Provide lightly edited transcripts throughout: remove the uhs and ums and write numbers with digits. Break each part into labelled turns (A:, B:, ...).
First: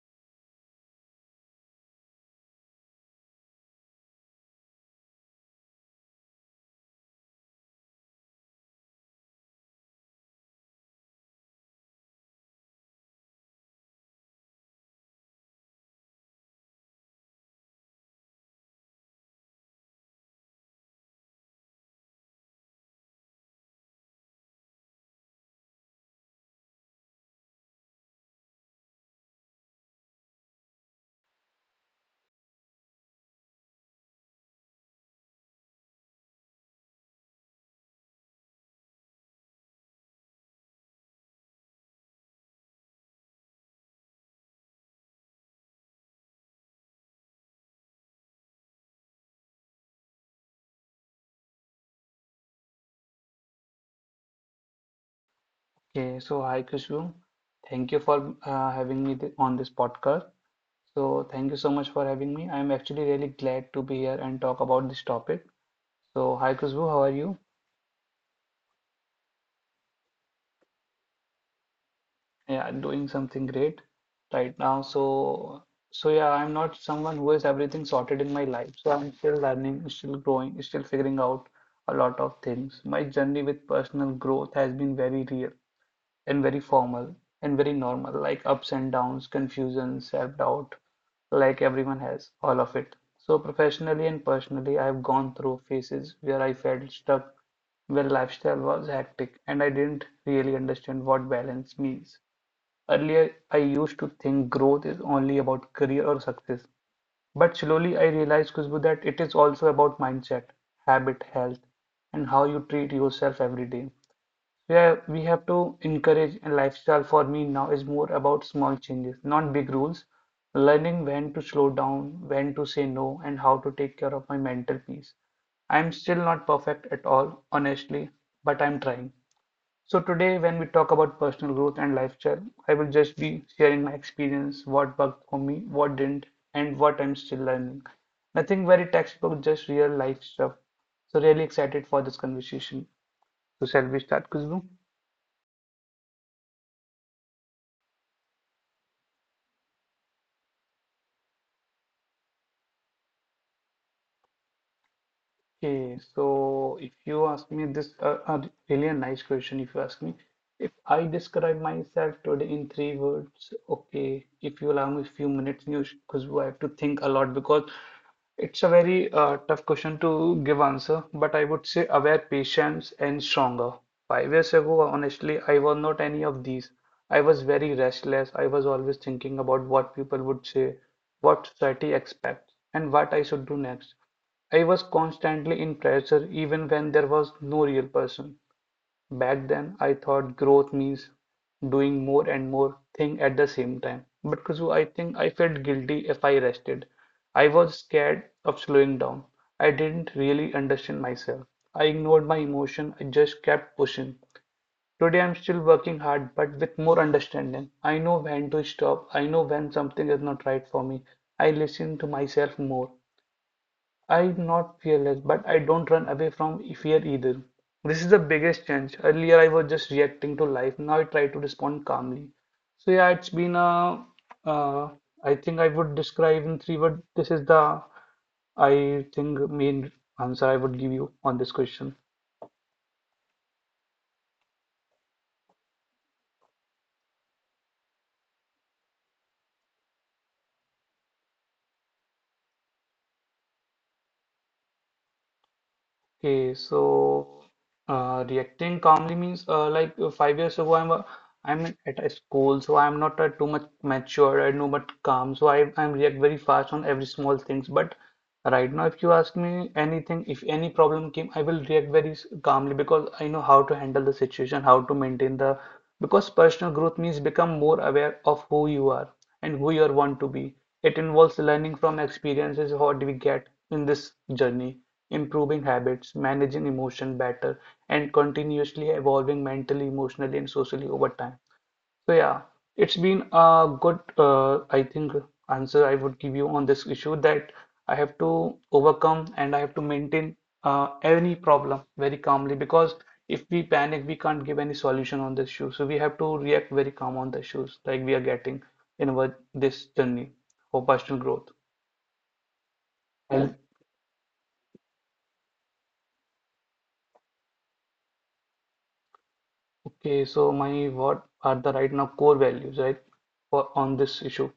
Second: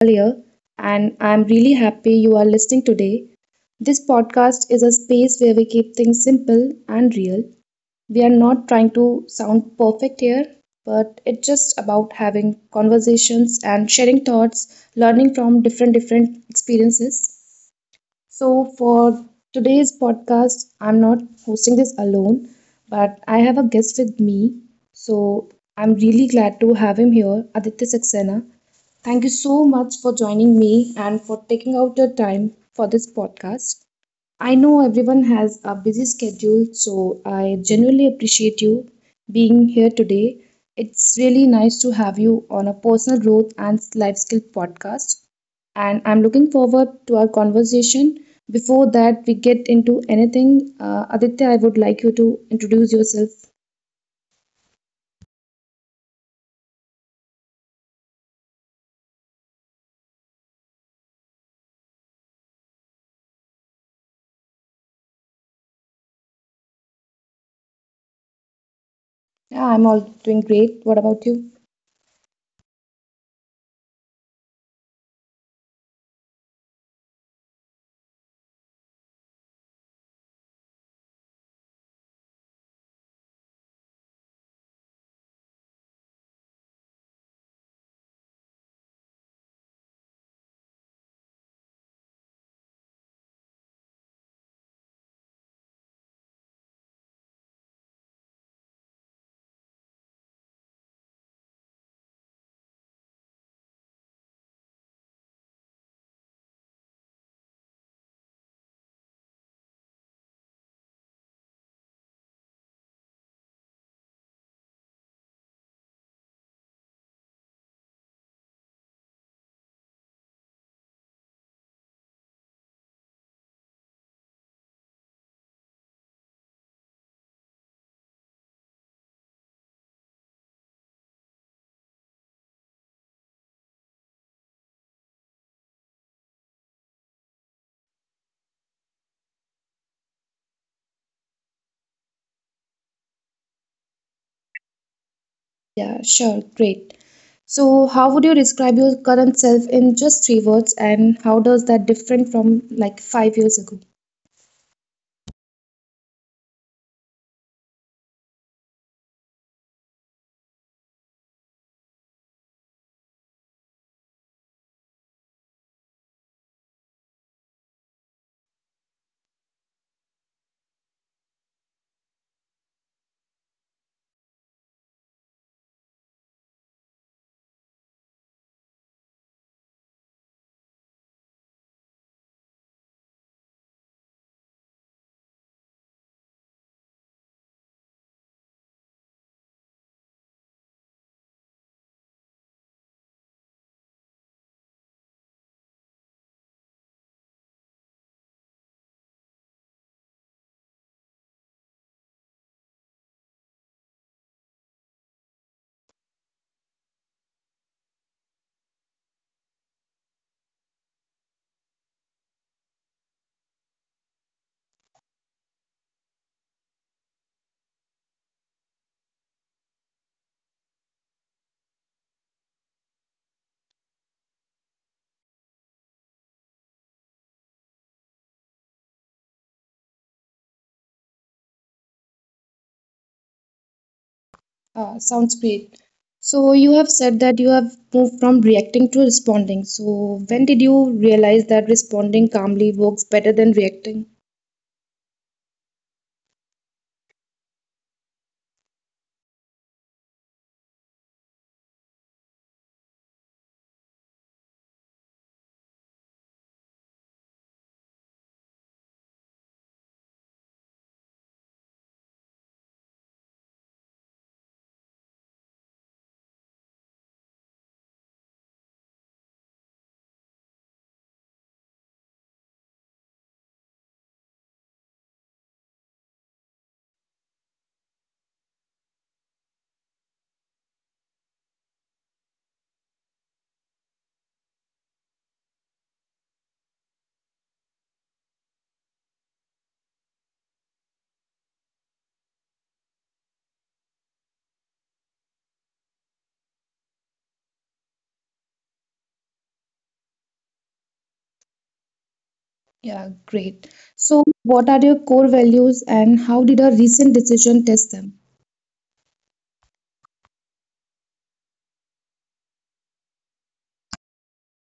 A: Alia, and I'm really happy you are listening today. This podcast is a space where we keep things simple and real. We are not trying to sound perfect here, but it's just about having conversations and sharing thoughts, learning from different experiences. So, for today's podcast, I'm not hosting this alone, but I have a guest with me. So, I'm really glad to have him here, Aditya Saxena. Thank you so much for joining me and for taking out your time for this podcast. I know everyone has a busy schedule, so I genuinely appreciate you being here today. It's really nice to have you on a personal growth and life skill podcast. And I'm looking forward to our conversation. Before that, we get into anything, Aditya, I would like you to introduce yourself.
B: Okay, so hi Kushum. Thank you for having me th on this podcast. So thank you so much for having me. I'm actually really glad to be here and talk about this topic. So hi Kushum, how are you?
A: Yeah, I'm all doing great. What about you?
B: Yeah, I'm doing something great right now. So yeah, I'm not someone who has everything sorted in my life. So I'm still learning, still growing, still figuring out a lot of things. My journey with personal growth has been very real, and very formal and very normal, like ups and downs, confusion, self-doubt, like everyone has, all of it. So professionally and personally, I've gone through phases where I felt stuck, where lifestyle was hectic, and I didn't really understand what balance means. Earlier, I used to think growth is only about career or success. But slowly I realized, Khushbu, that it is also about mindset, habit, health, and how you treat yourself every day. Yeah, we have to encourage a lifestyle for me now is more about small changes, not big rules. Learning when to slow down, when to say no, and how to take care of my mental peace. I'm still not perfect at all, honestly, but I'm trying. So today, when we talk about personal growth and lifestyle, I will just be sharing my experience, what worked for me, what didn't, and what I'm still learning. Nothing very textbook, just real life stuff. So really excited for this conversation. So shall we start, Khushbu?
A: Yeah, sure, great. So, how would you describe your current self in just three words, and how does that different from like 5 years ago?
B: Okay, so if you ask me this, really a nice question. If you ask me, if I describe myself today in three words, okay, if you allow me a few minutes, because I have to think a lot because it's a very tough question to give answer. But I would say aware, patience, and stronger. 5 years ago, honestly, I was not any of these. I was very restless. I was always thinking about what people would say, what society expects, and what I should do next. I was constantly in pressure even when there was no real person. Back then, I thought growth means doing more and more thing at the same time. But Khushbu, I think I felt guilty if I rested. I was scared of slowing down. I didn't really understand myself. I ignored my emotion. I just kept pushing. Today I'm still working hard, but with more understanding. I know when to stop. I know when something is not right for me. I listen to myself more. I'm not fearless, but I don't run away from fear either. This is the biggest change. Earlier, I was just reacting to life. Now I try to respond calmly. So yeah, uh, I think I would describe in three words. This is the, I think, main answer I would give you on this question.
A: Sounds great. So you have said that you have moved from reacting to responding. So when did you realize that responding calmly works better than reacting?
B: Okay, so reacting calmly means like 5 years ago, I'm at a school, so I'm not too much mature and too much calm. So I I'm react very fast on every small things. But right now, if you ask me anything, if any problem came, I will react calmly because I know how to handle the situation, how to maintain the. Because personal growth means become more aware of who you are and who you are want to be. It involves learning from experiences, what we get in this journey, improving habits, managing emotion better, and continuously evolving mentally, emotionally, and socially over time. So yeah, it's been a good, I think, answer I would give you on this issue that I have to overcome and I have to maintain any problem very calmly because if we panic, we can't give any solution on this issue. So we have to react very calm on the issues like we are getting in our this journey for personal growth.
A: Yeah,
B: And
A: great. So what are your core values and how did a recent decision test them?
B: okay, so my what are the right now core values, right, for on this issue?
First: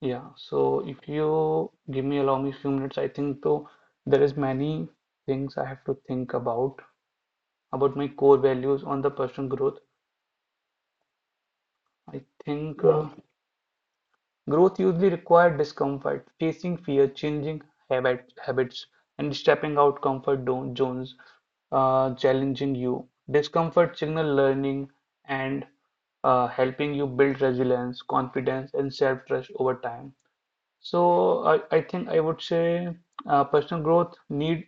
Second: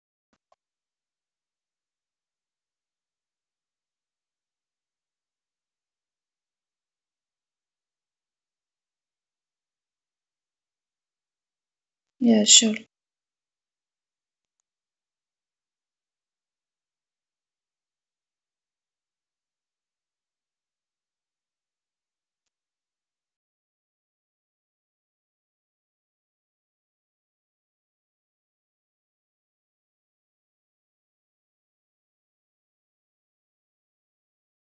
B: Yeah, so if you give me allow me few minutes, I think though there is many things I have to think about my core values on the personal growth. I
A: Yeah, sure.
B: think yeah. Growth usually requires discomfort, facing fear, changing habits, and stepping out zones, challenging you. Discomfort signal learning and helping you build resilience, confidence, and self-trust over time. So I think I would say personal growth need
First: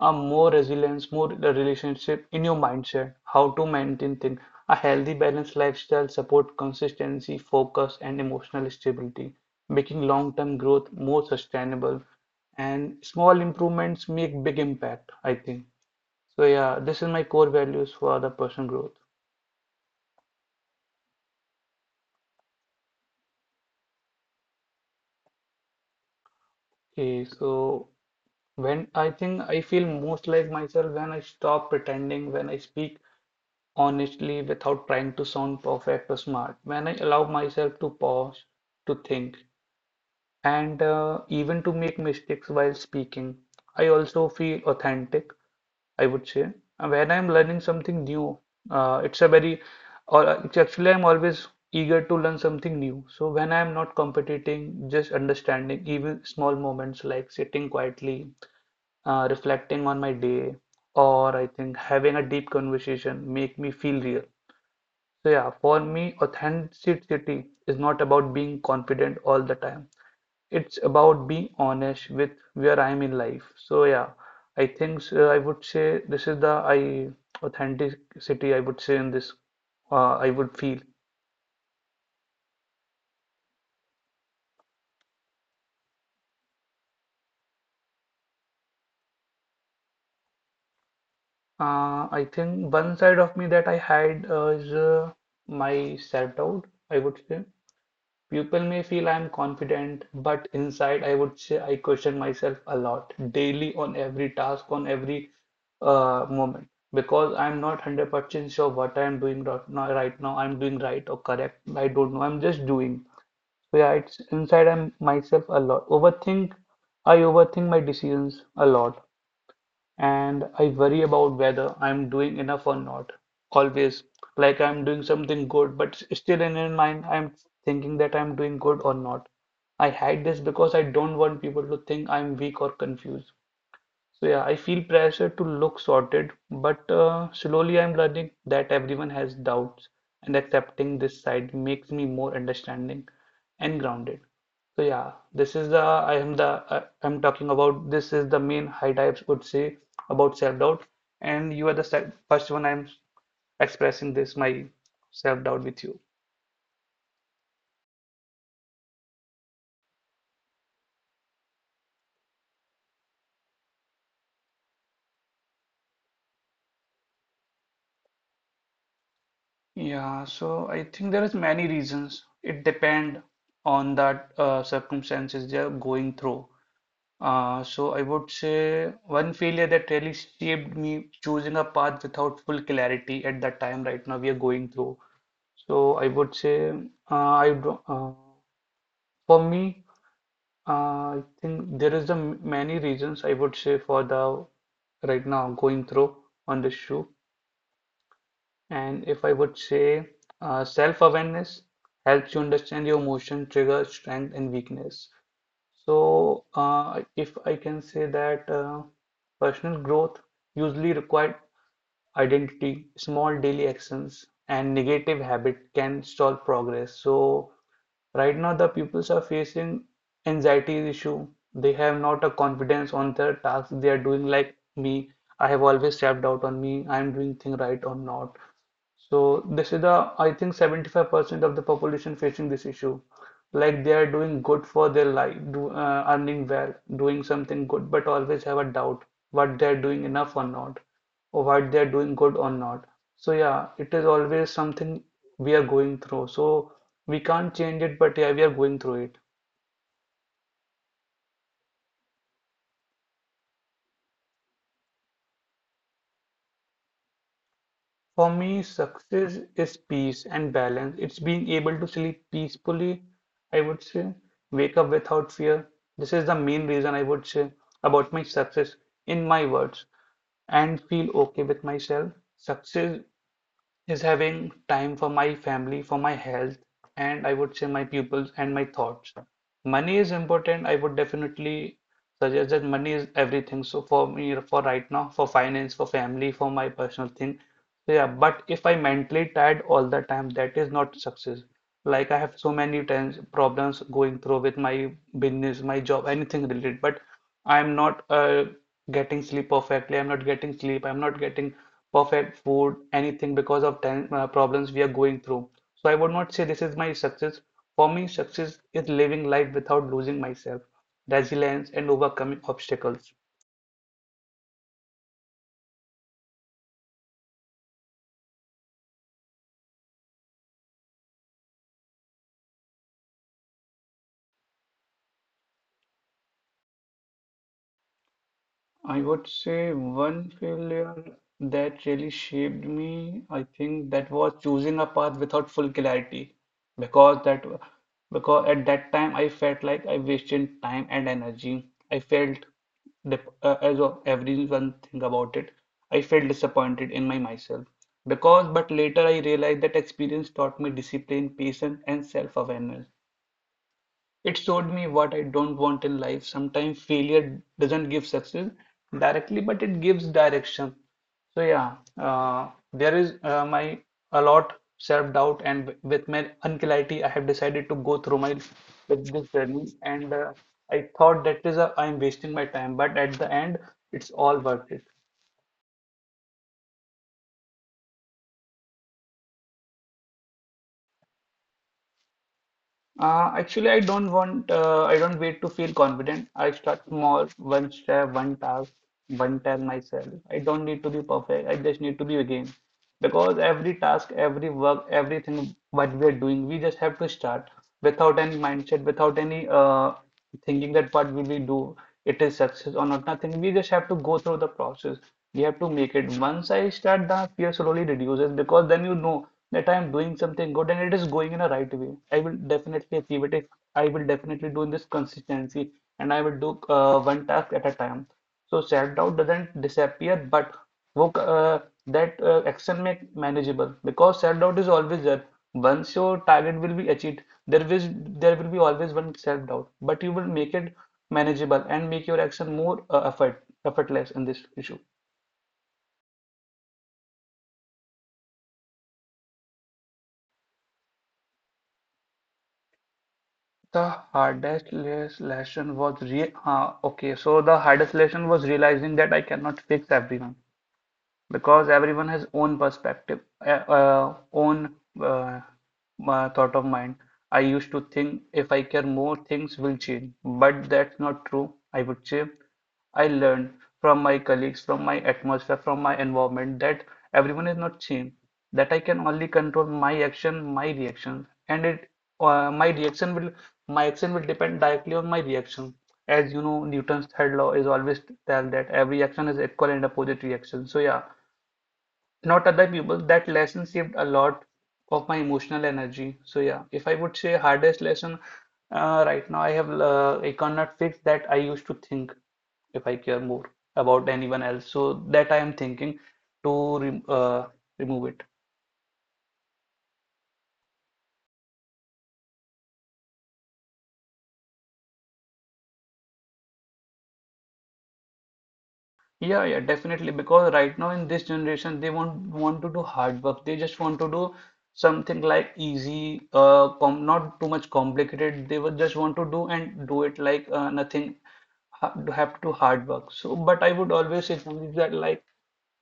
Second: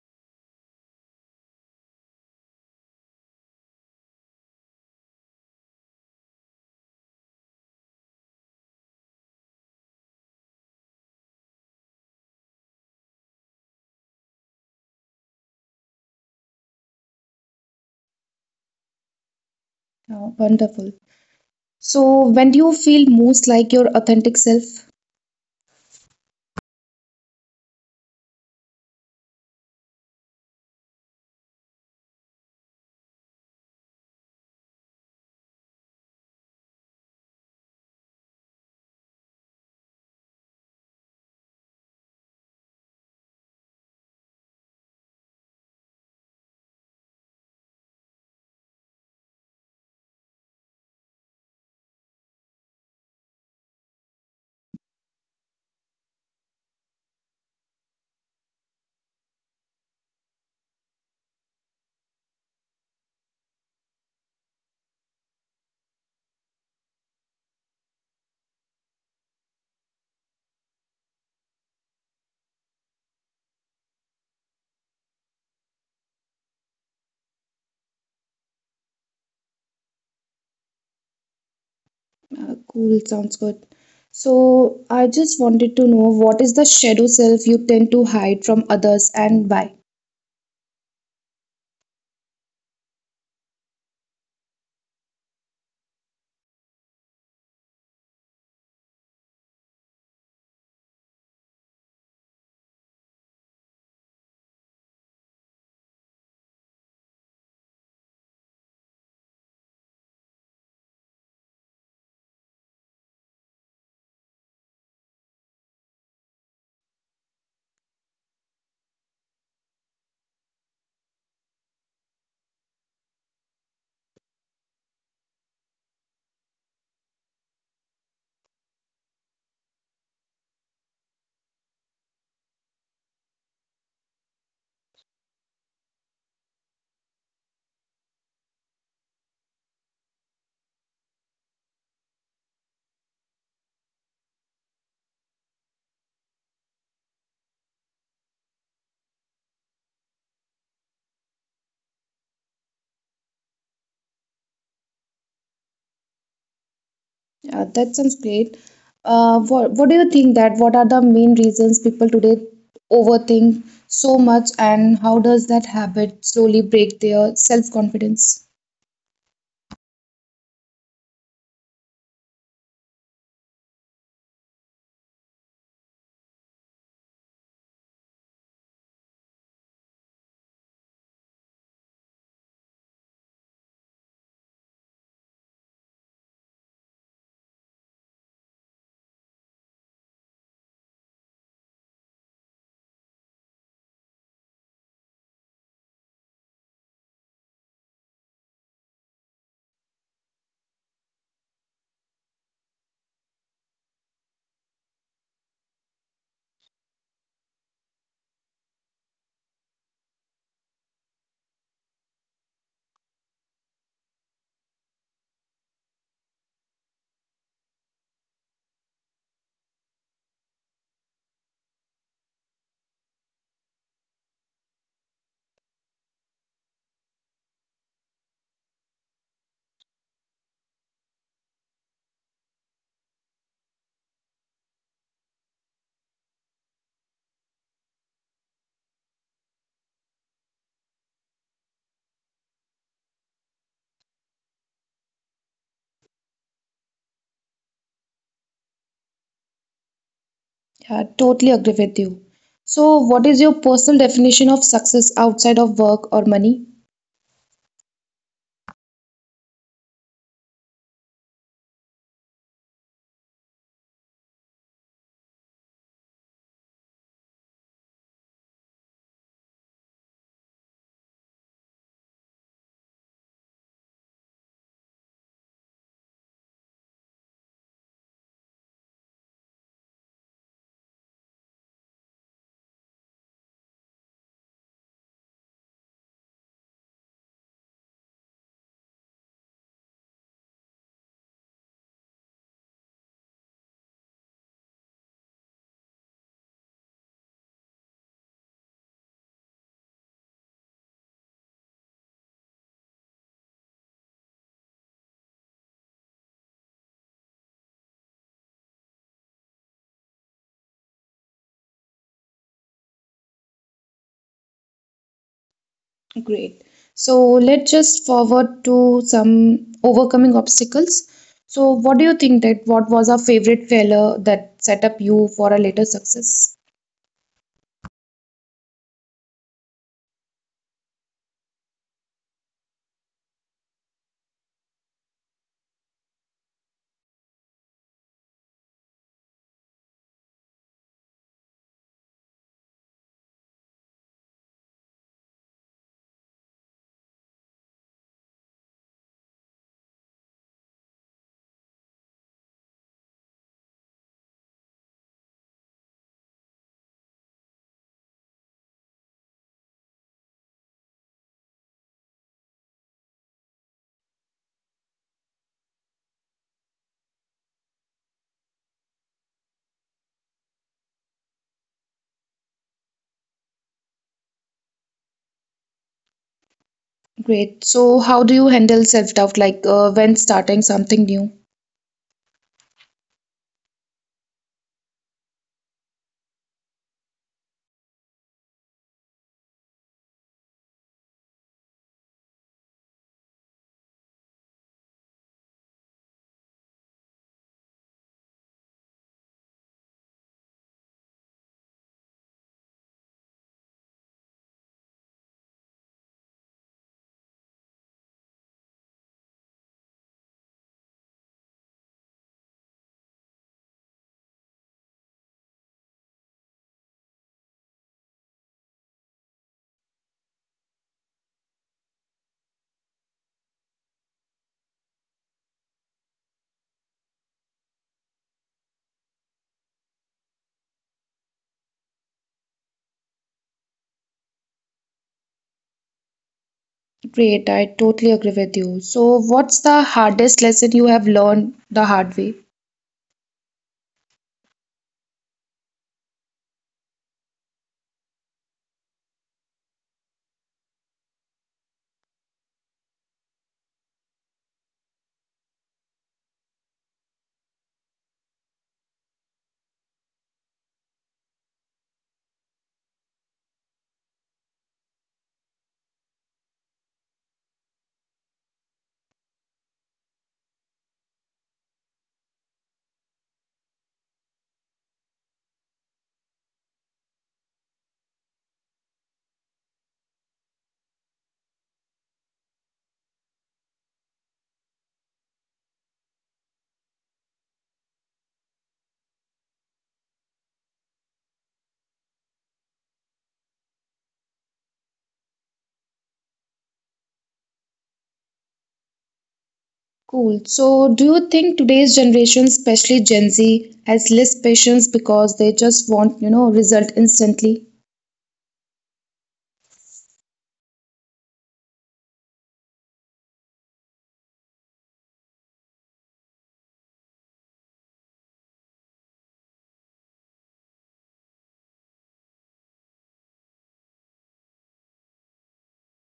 B: a more resilience, more the relationship in your mindset, how to maintain things, a healthy balanced lifestyle support consistency, focus, and emotional stability, making long-term growth more sustainable, and small improvements make big impact, I think. So yeah, this is my core values for the personal growth.
A: Wonderful. So when do you feel most like your authentic self?
B: Okay, so when I think I feel most like myself when I stop pretending, when I speak honestly without trying to sound perfect or smart. When I allow myself to pause, to think, and even to make mistakes while speaking, I also feel authentic, I would say. And when I'm learning something new, it's a very, or it's actually I'm always eager to learn something new. So when I'm not competing, just understanding even small moments like sitting quietly, reflecting on my day, or I think having a deep conversation make me feel real. So yeah, for me, authenticity is not about being confident all the time. It's about being honest with where I am in life. So yeah, I think so I would say this is the I authenticity I would say in this, I would feel.
A: Cool, sounds good. So I just wanted to know what is the shadow self you tend to hide from others and why?
B: I think one side of me that I had is my self-doubt, I would say. People may feel I am confident, but inside I would say I question myself a lot daily on every task, on every moment because I'm not 100% sure what I'm doing right now, right now. I'm doing right or correct. I don't know. I'm just doing. So yeah, it's inside I'm myself a lot. Overthink. I overthink my decisions a lot and I worry about whether I'm doing enough or not. Always, like I'm doing something good, but still in my mind, I'm thinking that I'm doing good or not. I hide this because I don't want people to think I'm weak or confused. So yeah, I feel pressure to look sorted, but slowly I'm learning that everyone has doubts, and accepting this side makes me more understanding and grounded. So yeah, this is the I am the I'm talking about this is the main high types would say about self-doubt, and you are the first one I'm expressing this my self-doubt with you.
A: Yeah, that sounds great. What do you think that what are the main reasons people today overthink so much and how does that habit slowly break their self-confidence?
B: Yeah, so I think there is many reasons. It depend on that circumstances they are going through. So I would say one failure that really shaped me choosing a path without full clarity at that time right now we are going through. So I would say for me I think there is many reasons I would say for the right now going through on this shoe. And if I would say self-awareness helps you understand your emotion, trigger, strength, and weakness. So, if I can say that personal growth usually required identity, small daily actions, and negative habit can stall progress. So, right now the pupils are facing anxiety issue. They have not a confidence on their tasks. They are doing like me. I have always stepped out on me. I am doing thing right or not. So this is the, I think 75% of the population facing this issue. Like they are doing good for their life, earning well, doing something good, but always have a doubt what they are doing enough or not, or what they are doing good or not. So yeah, it is always something we are going through. So we can't change it, but yeah, we are going through it.
A: Yeah, totally agree with you. So what is your personal definition of success outside of work or money?
B: For me, success is peace and balance. It's being able to sleep peacefully, I would say, wake up without fear. This is the main reason I would say about my success in my words and feel okay with myself. Success is having time for my family, for my health, and I would say my pupils and my thoughts. Money is important. I would definitely suggest that money is everything. So for me, for right now, for finance, for family, for my personal thing. So yeah, but if I mentally tired all the time, that is not success. Like I have so many times problems going through with my business, my job, anything related, but I'm not getting sleep perfectly. I'm not getting sleep. I'm not getting perfect food, anything because of time, problems we are going through. So I would not say this is my success. For me, success is living life without losing myself, resilience, and overcoming obstacles.
A: Great. So let's just forward to some overcoming obstacles. So what do you think that what was our favorite failure that set up you for a later success?
B: I would say one failure that really shaped me, I think that was choosing a path without full clarity because that because at that time I felt like I wasted time and energy. I felt as of everyone think about it, I felt disappointed in my myself because but later I realized that experience taught me discipline, patience and self-awareness. It showed me what I don't want in life. Sometimes failure doesn't give success directly, but it gives direction. So yeah, there is my a lot self-doubt and with my anxiety, I have decided to go through my with this journey and I thought that is a, I'm wasting my time, but at the end, it's all worth it.
A: Great. So, how do you handle self doubt like when starting something new?
B: Actually, I don't wait to feel confident. I start small, one step, one task, one time myself. I don't need to be perfect. I just need to be again. Because every task, every work, everything what we are doing, we just have to start without any mindset, without any thinking that what will we do, it is success or not, nothing. We just have to go through the process. We have to make it. Once I start, the fear slowly reduces because then you know that I'm doing something good and it is going in a right way. I will definitely achieve it if I will definitely do in this consistency and I will do one task at a time. So self-doubt doesn't disappear, but wo- that action make manageable because self-doubt is always there. Once your target will be achieved, there will there will be always one self-doubt, but you will make it manageable and make your action more effortless in this issue.
A: Great. I totally agree with you. So, what's the hardest lesson you have learned the hard way?
B: The hardest lesson was re okay. So the hardest lesson was realizing that I cannot fix everyone because everyone has own perspective, own uh, thought of mind. I used to think if I care more, things will change, but that's not true. I would say I learned from my colleagues, from my atmosphere, from my environment that everyone is not same, that I can only control my action, my reaction, and it my reaction will my action will depend directly on my reaction. As you know, Newton's third law is always tell that every action is equal and opposite reaction. So yeah, not other people, that lesson saved a lot of my emotional energy. So yeah, if I would say hardest lesson right now I have, I cannot fix that I used to think if I care more about anyone else, so that I am thinking to re remove it.
A: Cool. So, do you think today's generation, especially Gen Z, has less patience because they just want, you know, result instantly?
B: Yeah, yeah, definitely, because right now in this generation they won't want to do hard work. They just want to do something like easy, com not too much complicated. They would just want to do and do it like nothing, have to do hard work. So, but I would always advise that, like,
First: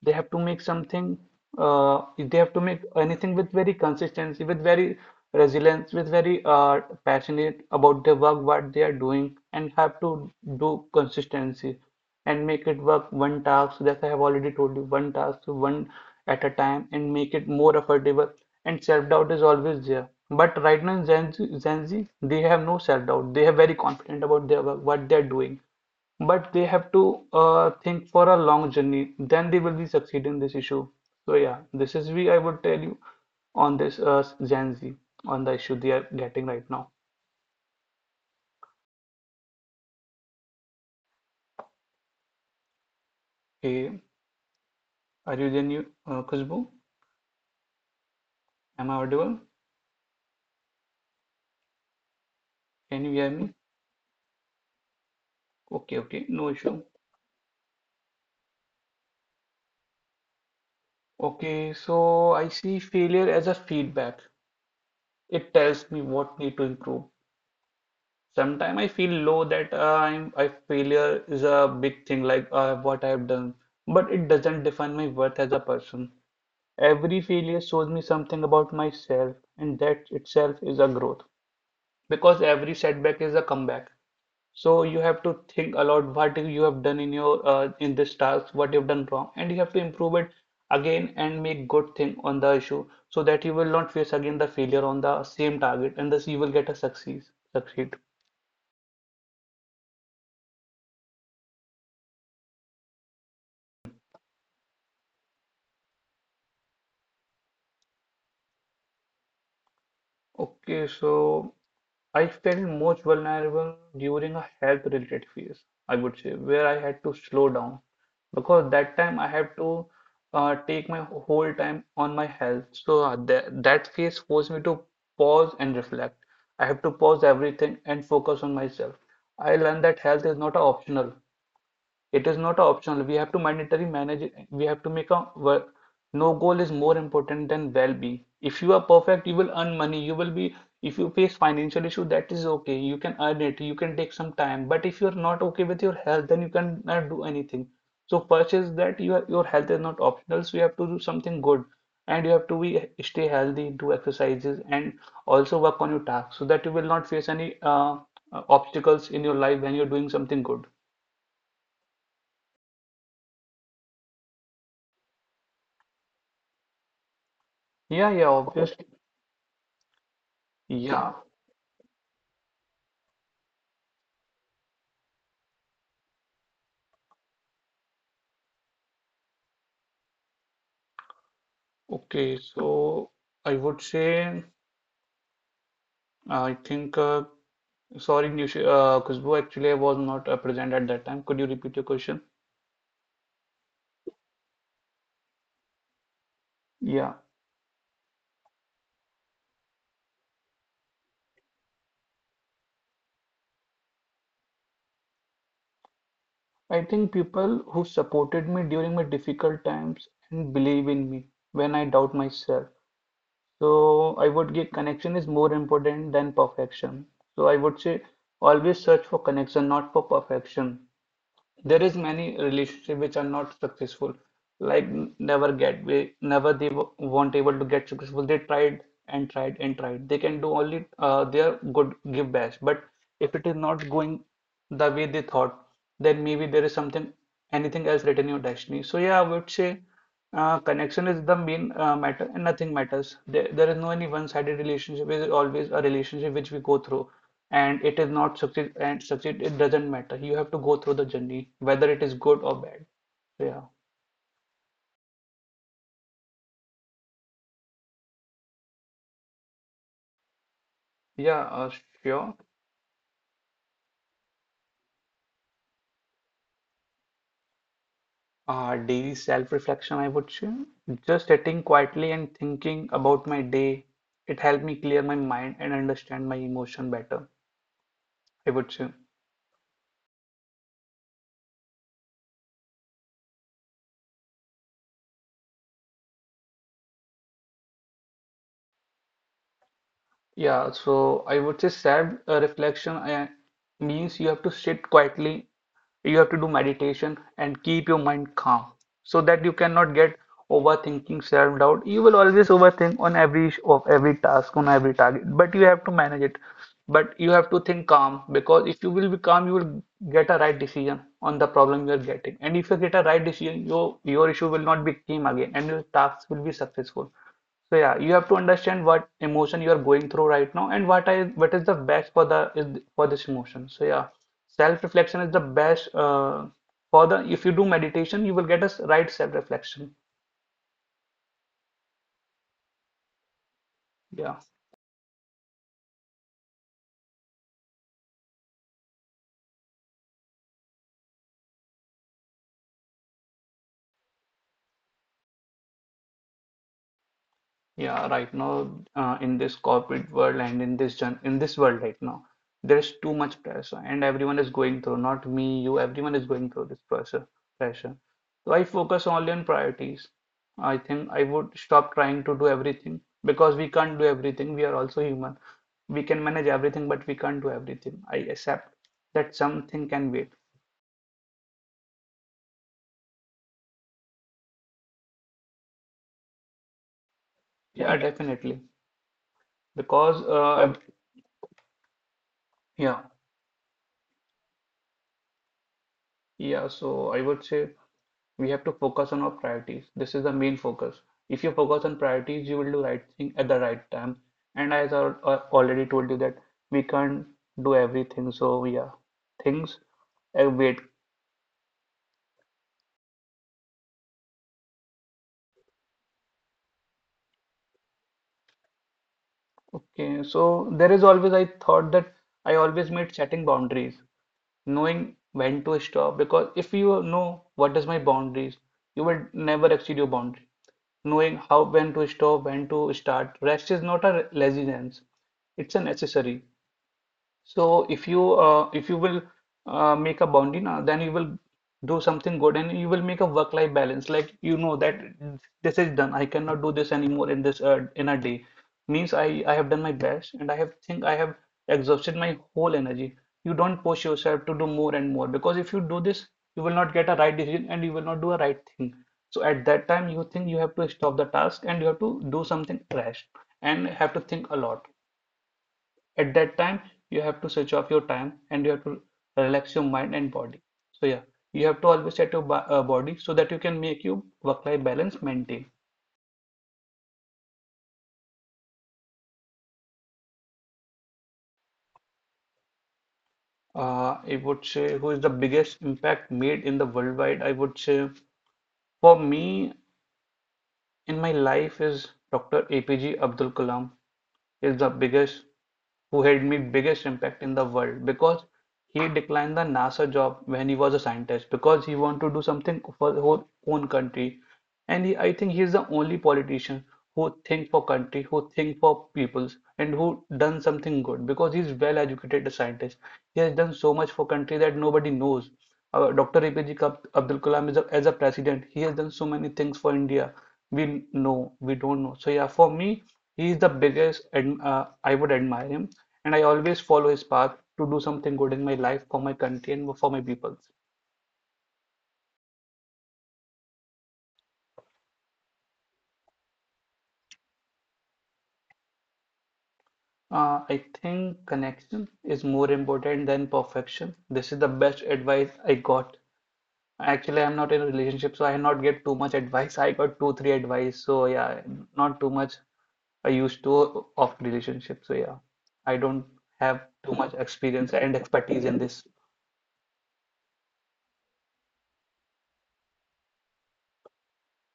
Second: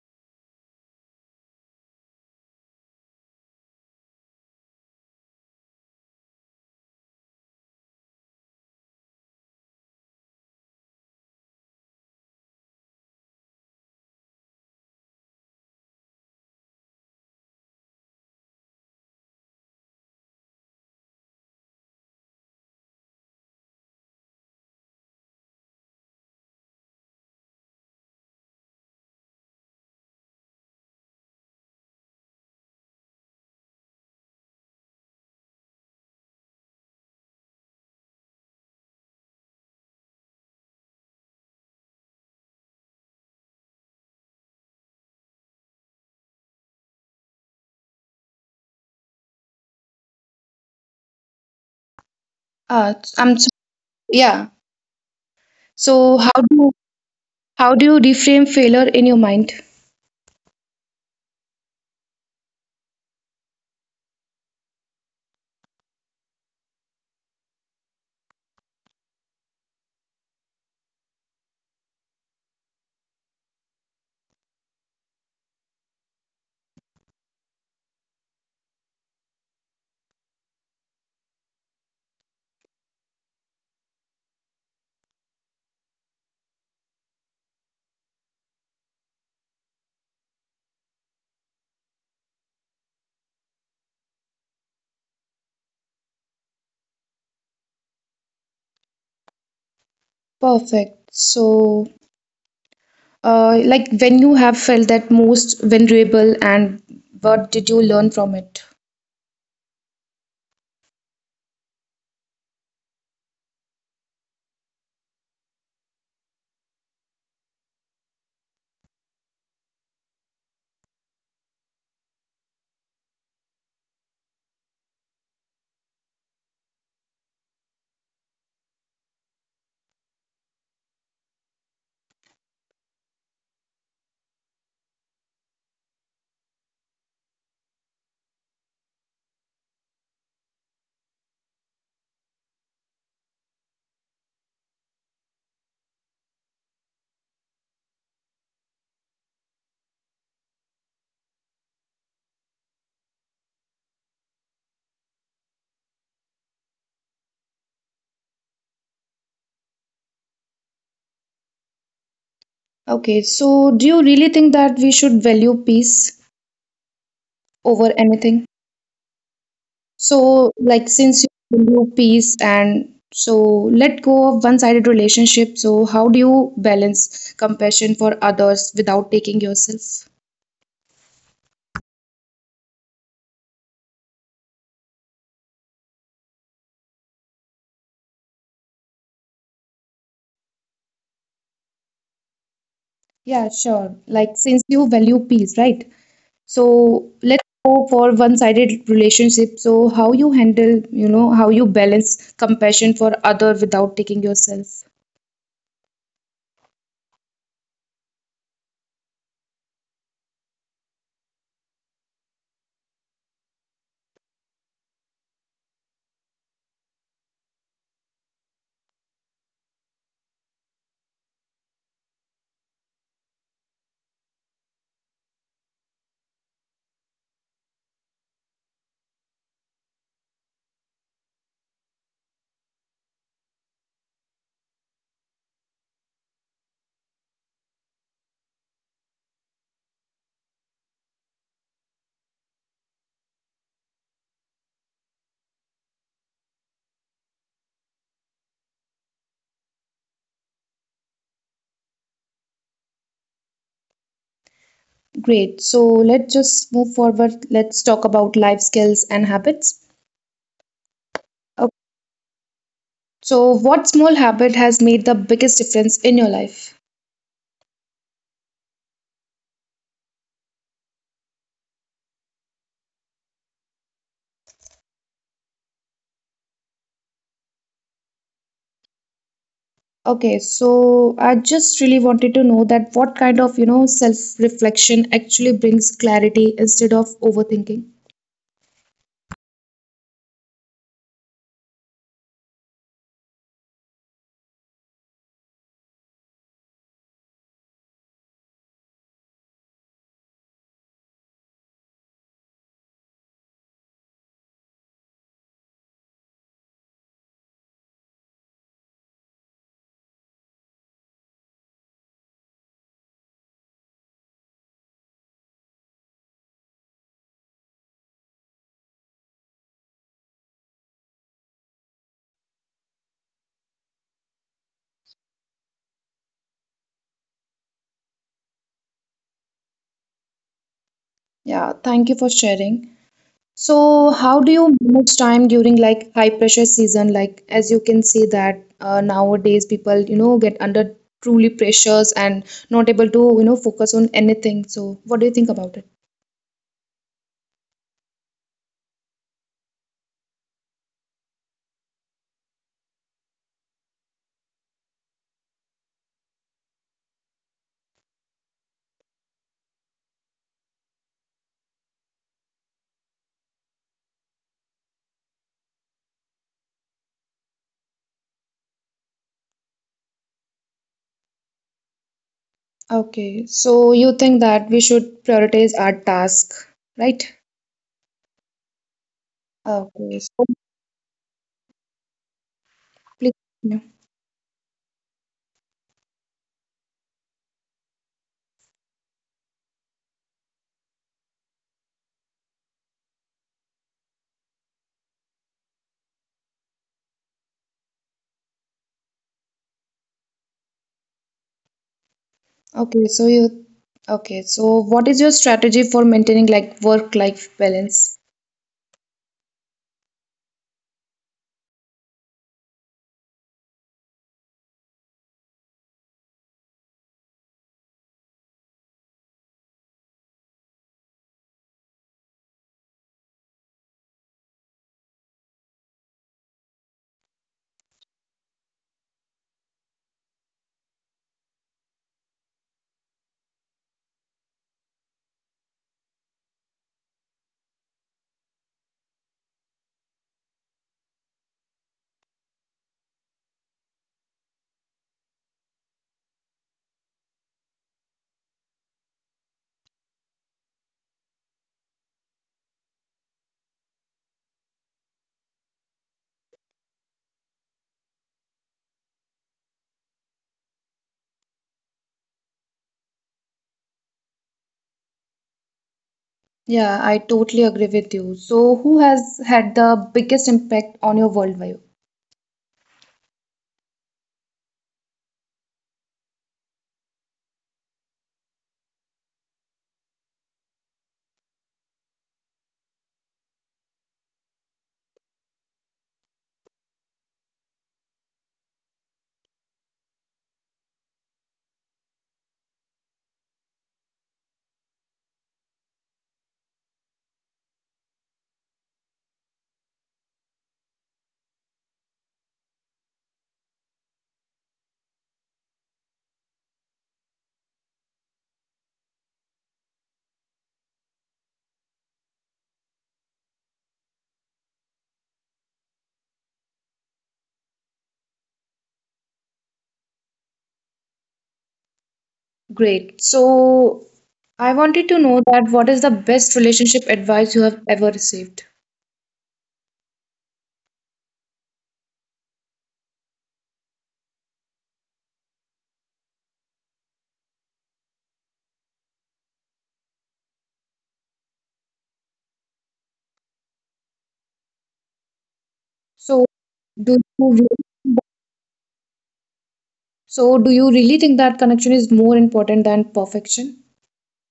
B: they have to make something, they have to make anything with very consistency, with very resilience, with very passionate about the work what they are doing, and have to do consistency and make it work one task. That I have already told you, one task, one at a time, and make it more affordable. And self-doubt is always there. But right now in Gen Z, they have no self-doubt. They are very confident about their work, what they are doing, but they have to think for a long journey, then they will be succeed in this issue. So yeah, this is, we, I would tell you on this Gen Z, on the issue they are getting right now. Hey, are you then you, Khushbu, am I audible?
A: Uh,
B: Can you hear
A: I'm so-
B: me?
A: yeah.
B: Okay,
A: So,
B: okay, no issue.
A: how do you reframe failure in your mind?
B: Okay, so I see failure as a feedback. It tells me what need to improve. Sometimes I feel low that, I'm I failure is a big thing, like what I've done, but it doesn't define my worth as a person. Every failure shows me something about myself, and that itself is a growth because every setback is a comeback. So you have to think a lot what you have done in your in this task, what you've done wrong, and you have to improve it again and make good thing on the issue so that you will not face again the failure on the same target and thus you will get a success succeed.
A: Perfect. So, like when you have felt that most vulnerable and what did you learn from it?
B: Okay, so I felt most vulnerable during a health-related phase, I would say, where I had to slow down because that time I had to take my whole time on my health. So that phase forced me to pause and reflect. I have to pause everything and focus on myself. I learned that health is not a optional. It is not optional. We have to mandatory manage. We have to make a work. No goal is more important than well-being. If you are perfect, you will earn money. You will be. If you face financial issue, that is okay. You can earn it. You can take some time. But if you are not okay with your health, then you cannot do anything. So first is that your health is not optional. So you have to do something good, and you have to be stay healthy, do exercises, and also work on your tasks so that you will not face any obstacles in your life when you're doing something good.
A: Okay, so do you really think that we should value peace
B: Yeah,
A: over
B: yeah,
A: anything?
B: obviously.
A: So, like,
B: Yeah,
A: since you value peace and so let go of one-sided relationship, so how do you balance compassion for others without taking yourself?
B: okay. So I would say, I think, sorry, Nish, Khushbu, actually, I was not present at that time. Could you repeat your question?
A: Yeah, sure. Like, since you value peace, right? So
B: Yeah,
A: let's go for one-sided relationship. So how you handle, you know, how you balance compassion for other without taking yourself.
B: I think people who supported me during my difficult times and believe in me when I doubt myself. So I would give connection is more important than perfection. So I would say, always search for connection, not for perfection. There is many relationship which are not successful, like, never get we never, they weren't able to get successful. They tried and tried and tried. They can do only their good, give best. But if it is not going the way they thought, then maybe there is something, anything else written in your destiny. So yeah, I would say connection is the main matter, and nothing matters. There is no any one-sided relationship. It is always a relationship which we go through, and it is not succeed and succeed. It doesn't matter. You have to go through the journey, whether it is good or bad. So, yeah.
A: Great. So let's just move forward. Let's talk about life skills and habits.
B: Yeah,
A: Okay.
B: sure.
A: So what small habit has made the biggest difference in your life?
B: Daily self-reflection, I would say. Just sitting quietly and thinking about my day. It helped me clear my mind and understand my emotion better, I would say.
A: Okay, so I just really wanted to know that what kind of, you know, self-reflection actually brings clarity instead of overthinking.
B: Yeah, so I would say sad reflection means you have to sit quietly, you have to do meditation and keep your mind calm so that you cannot get overthinking, self-doubt. You will always overthink on every sh- of every task, on every target, but you have to manage it. But you have to think calm because if you will be calm, you will get a right decision on the problem you are getting. And if you get a right decision, your issue will not be came again and your tasks will be successful. So yeah, you have to understand what emotion you are going through right now and what is the best for the is for this emotion. So yeah, self-reflection is the best for the, if you do meditation, you will get a right self-reflection.
A: Yeah, thank you for sharing. So,
B: Yeah.
A: how do you manage time during like high pressure season? Like, as you can see that nowadays people, you know, get under truly pressures and not able to, you know, focus on anything. So, what do you think about it?
B: Yeah, right now, in this corporate world and in this gen in this world right now, there's too much pressure, and everyone is going through. Not me, you. Everyone is going through this pressure. Pressure. So I focus only on priorities. I think I would stop trying to do everything because we can't do everything. We are also human. We can manage everything, but we can't do everything. I accept that something can wait.
A: Okay, so you think that we should prioritize our task, right?
B: Yeah, definitely. Because
A: Okay, so
B: yeah,
A: please continue.
B: yeah. So I would say, we have to focus on our priorities. This is the main focus. If you focus on priorities, you will do right thing at the right time. And as I already told you that we can't do everything. So yeah, things wait.
A: Okay, so you. Okay, so what is your strategy for maintaining like work-life balance?
B: Okay, so there is always I thought that I always made setting boundaries, knowing when to stop. Because if you know what is my boundaries, you will never exceed your boundary, knowing how when to stop, when to start. Rest is not a laziness, it's a necessary. So if you will make a boundary now, then you will do something good and you will make a work-life balance. Like you know that this is done. I cannot do this anymore in this in a day. Means I have done my best and I have think I have exhausted my whole energy. You don't push yourself to do more and more because if you do this, you will not get a right decision and you will not do a right thing. So at that time, you think you have to stop the task and you have to do something rash and have to think a lot. At that time, you have to switch off your time and you have to relax your mind and body. So yeah, you have to always set your body so that you can make your work-life balance maintain.
A: Yeah, I totally agree with you. So, who has had the biggest impact on your worldview?
B: I would say who is the biggest impact made in the worldwide? I would say for me, in my life is Dr. APJ Abdul Kalam is the biggest who had made biggest impact in the world because he declined the NASA job when he was a scientist because he wanted to do something for his own country. And he, I think he is the only politician who think for country, who think for peoples, and who done something good because he's well educated scientist. He has done so much for country that nobody knows. Dr. APJ Abdul Kalam is a, as a president, he has done so many things for India. We know, we don't know. So yeah, for me, he is the biggest. I would admire him, and I always follow his path to do something good in my life for my country and for my people.
A: Great. So, I wanted to know that what is the best relationship advice you have ever received?
B: I think connection is more important than perfection. This is the best advice I got. Actually, I'm not in a relationship, so I not get too much advice. I got two, three advice. So yeah, not too much. I used to of relationship. So yeah, I don't
A: So,
B: have too
A: do
B: much
A: you
B: experience and
A: really,
B: expertise in this.
A: so do you really think that connection is more important than perfection?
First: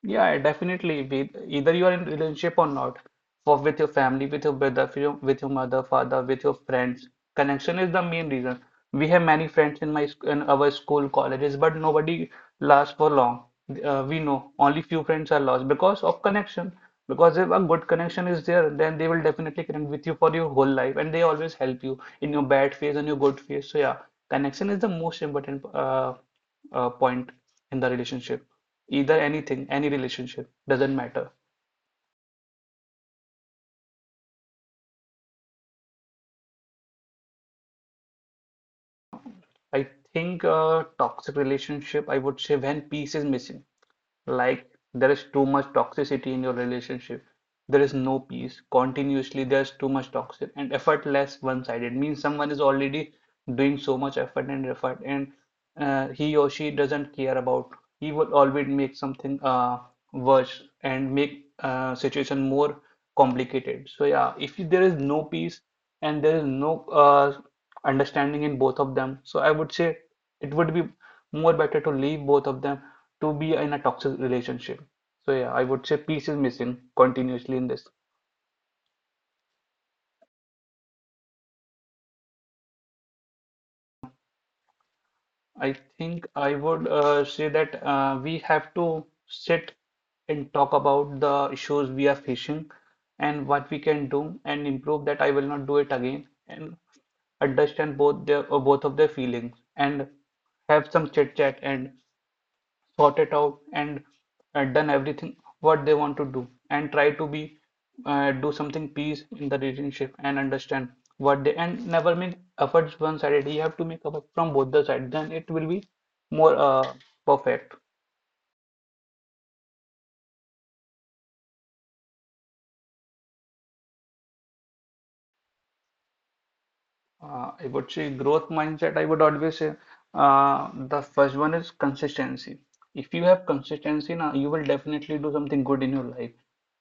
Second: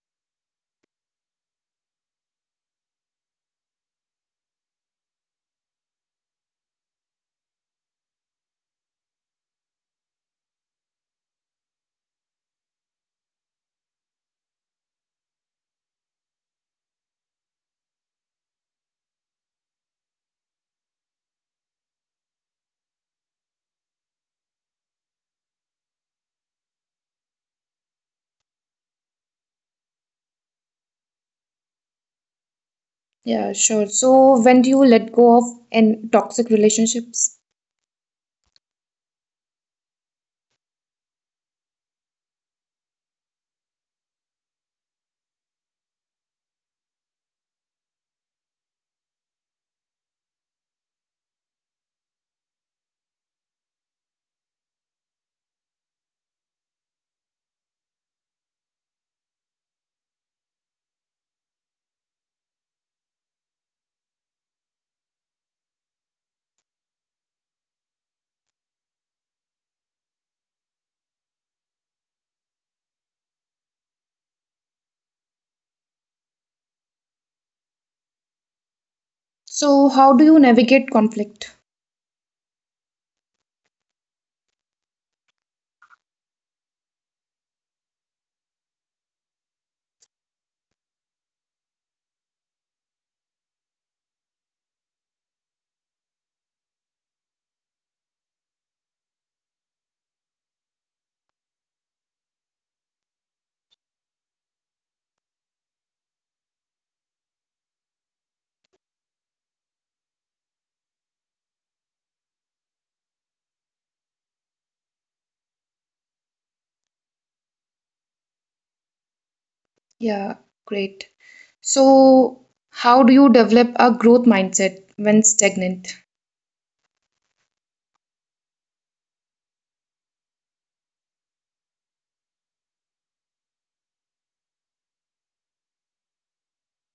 B: Yeah, definitely. With either you are in relationship or not, for with your family, with your brother, with your mother, father, with your friends, connection is the main reason. We have many friends in in our school, colleges, but nobody lasts for long. We know only few friends are lost because of connection. Because if a good connection is there, then they will definitely connect with you for your whole life, and they always help you in your bad phase and your good phase. So yeah, connection is the most important point in the relationship either anything, any relationship, doesn't matter.
A: Yeah, sure. So, when do you let go of in toxic relationships?
B: I think a toxic relationship, I would say when peace is missing. Like there is too much toxicity in your relationship. There is no peace. Continuously, there's too much toxic and effortless one-sided means someone is already doing so much effort and he or she doesn't care about. He will always make something worse and make situation more complicated. So yeah, if there is no peace and there is no understanding in both of them. So I would say it would be more better to leave both of them to be in a toxic relationship. So yeah, I would say peace is missing continuously in this.
A: So, how do you navigate conflict?
B: I think I would say that we have to sit and talk about the issues we are facing and what we can do and improve that I will not do it again and understand both of their feelings and have some chit chat and sort it out and done everything what they want to do and try to be do something peace in the relationship and understand what they and never make efforts one sided. You have to make effort from both the sides, then it will be more perfect.
A: Yeah, great. So, how do you develop a growth mindset when stagnant?
B: I would say growth mindset. I would always say the first one is consistency. If you have consistency now, you will definitely do something good in your life.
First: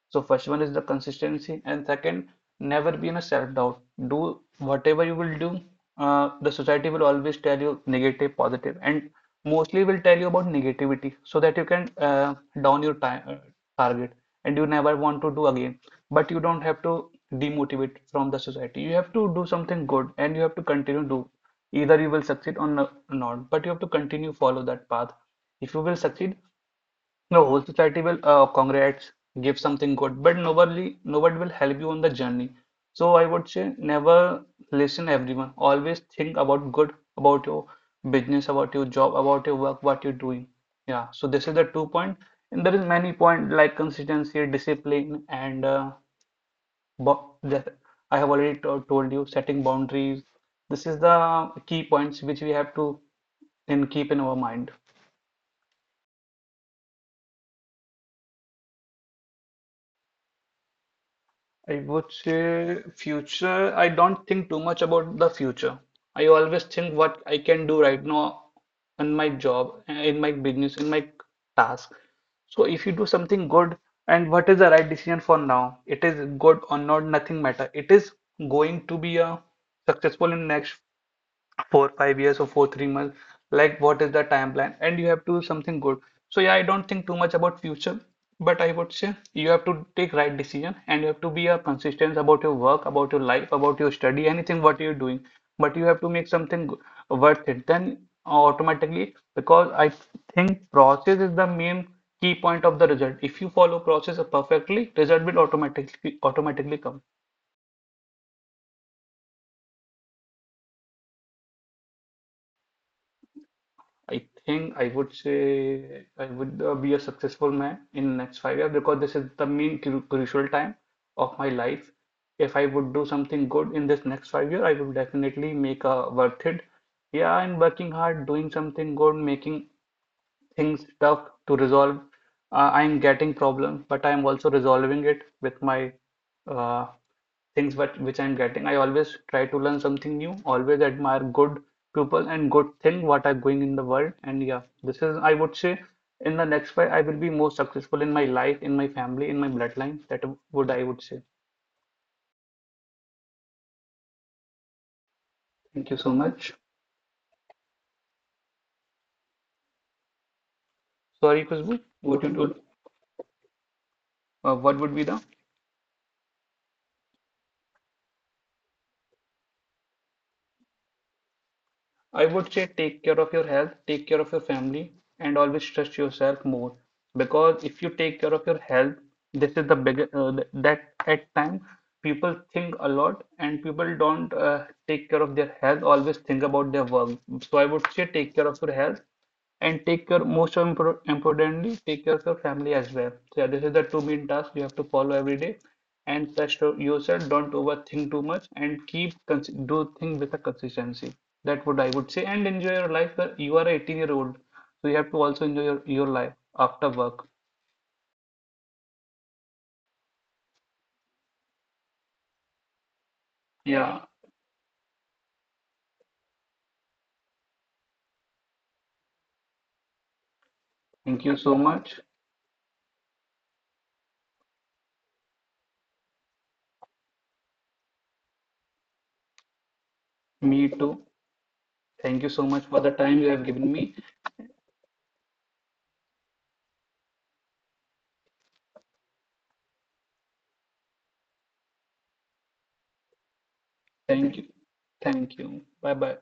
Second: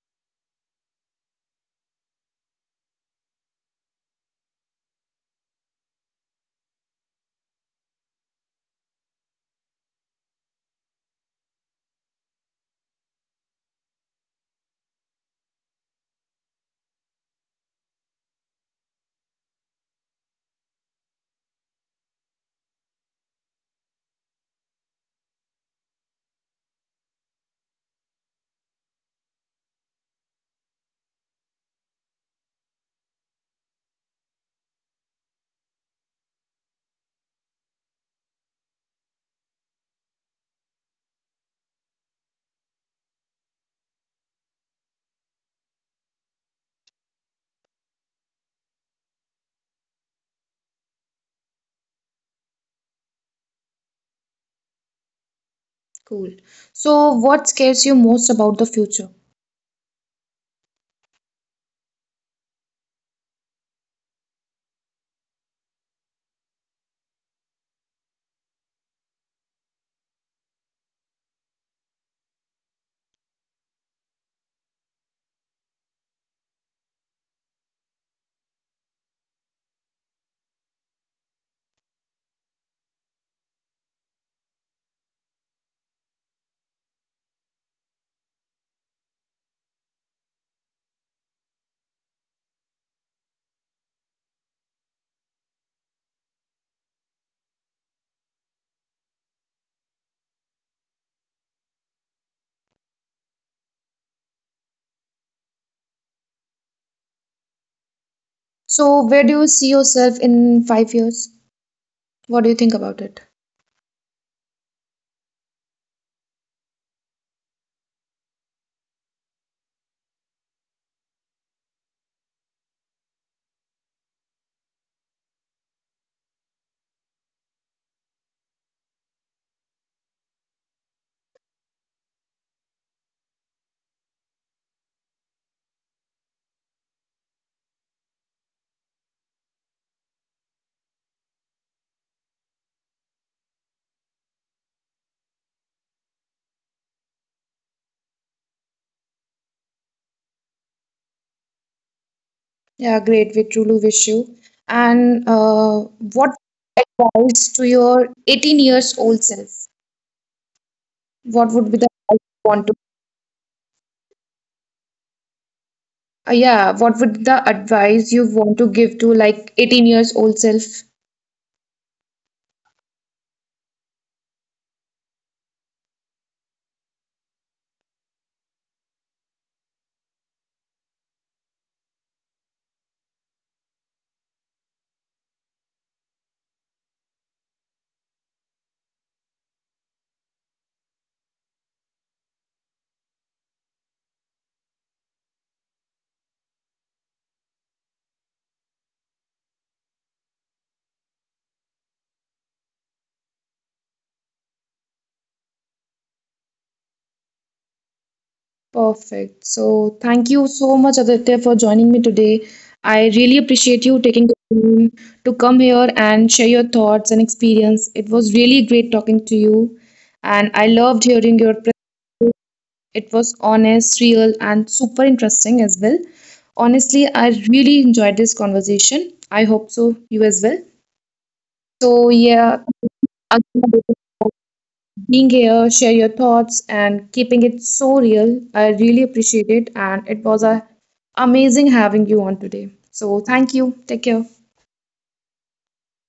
B: So first one is the consistency, and second, never be in a self-doubt. Do whatever you will do, the society will always tell you negative, positive, and mostly will tell you about negativity so that you can down your target and you never want to do again. But you don't have to demotivate from the society. You have to do something good and you have to continue do. Either you will succeed or not, but you have to continue follow that path. If you will succeed, no, whole society will, congrats, give something good, but nobody will help you on the journey. So I would say never listen everyone. Always think about good, about your business, about your job, about your work, what you're doing. Yeah. So this is the two point, and there is many point like consistency, discipline, and that I have already told you setting boundaries. This is the key points which we have to and keep in our mind.
A: Cool. So, what scares you most about the future?
B: I would say future, I don't think too much about the future. I always think what I can do right now in my job, in my business, in my task. So if you do something good and what is the right decision for now, it is good or not, nothing matter. It is going to be a successful in next 4 5 years or 4 3 months, like what is the timeline and you have to do something good. So yeah, I don't think too much about future, but I would say you have to take right decision and you have to be a consistent about your work, about your life, about your study, anything what you're doing. But you have to make worth it, then automatically, because I think process is the main key point of the result. If you follow process perfectly, result will automatically come.
A: So, where do you see yourself in 5 years? What do you think about it?
B: I think I would say I would be a successful man in next 5 years because this is the main crucial time of my life. If I would do something good in this next 5 year, I would definitely make a worth it. Yeah, I'm working hard, doing something good, making things tough to resolve. I'm getting problems, but I'm also resolving it with my uh, things what which I'm getting. I always try to learn something new, always admire good people and good thing what are going in the world. And yeah, this is I would say in the next five I will be more successful in my life, in my family, in my bloodline. That would I would say.
A: Yeah, great. We truly wish you. And
B: Thank you so
A: what
B: much.
A: advice to your 18 years old self? What
B: Sorry,
A: would be the
B: Khushbu,
A: advice
B: what
A: you
B: you
A: want
B: told,
A: to?
B: what would be the
A: Yeah, what would the advice you want to give to like 18 years old self?
B: I would say take care of your health, take care of your family, and always trust yourself more. Because if you take care of your health, this is the big that at times people think a lot and people don't take care of their health, always think about their work. So I would say take care of your health, and take care, most importantly, take care of your family as well. So yeah, this is the two main tasks you have to follow every day, and trust yourself, don't overthink too much and keep do things with a consistency. That would I would say. And enjoy your life. You are 18-year old, so you have to also enjoy your life after work.
A: Perfect. So, thank you so much, Aditya, for joining me today. I really appreciate you
B: Yeah,
A: taking the time to come here and share your thoughts and experience. It was really great talking to you, and I loved
B: thank you
A: hearing
B: so
A: your
B: much.
A: perspective. It was honest, real, and super interesting as well. Honestly, I really enjoyed this conversation. I hope so, you as
B: Me
A: well.
B: too.
A: So,
B: Thank you so much
A: yeah,
B: for the time you have given me.
A: being here, share your thoughts, and keeping it so real. I really appreciate it, and it was a amazing having you on today. So thank you. Take
B: Thank
A: care.
B: you. Thank you. Bye bye.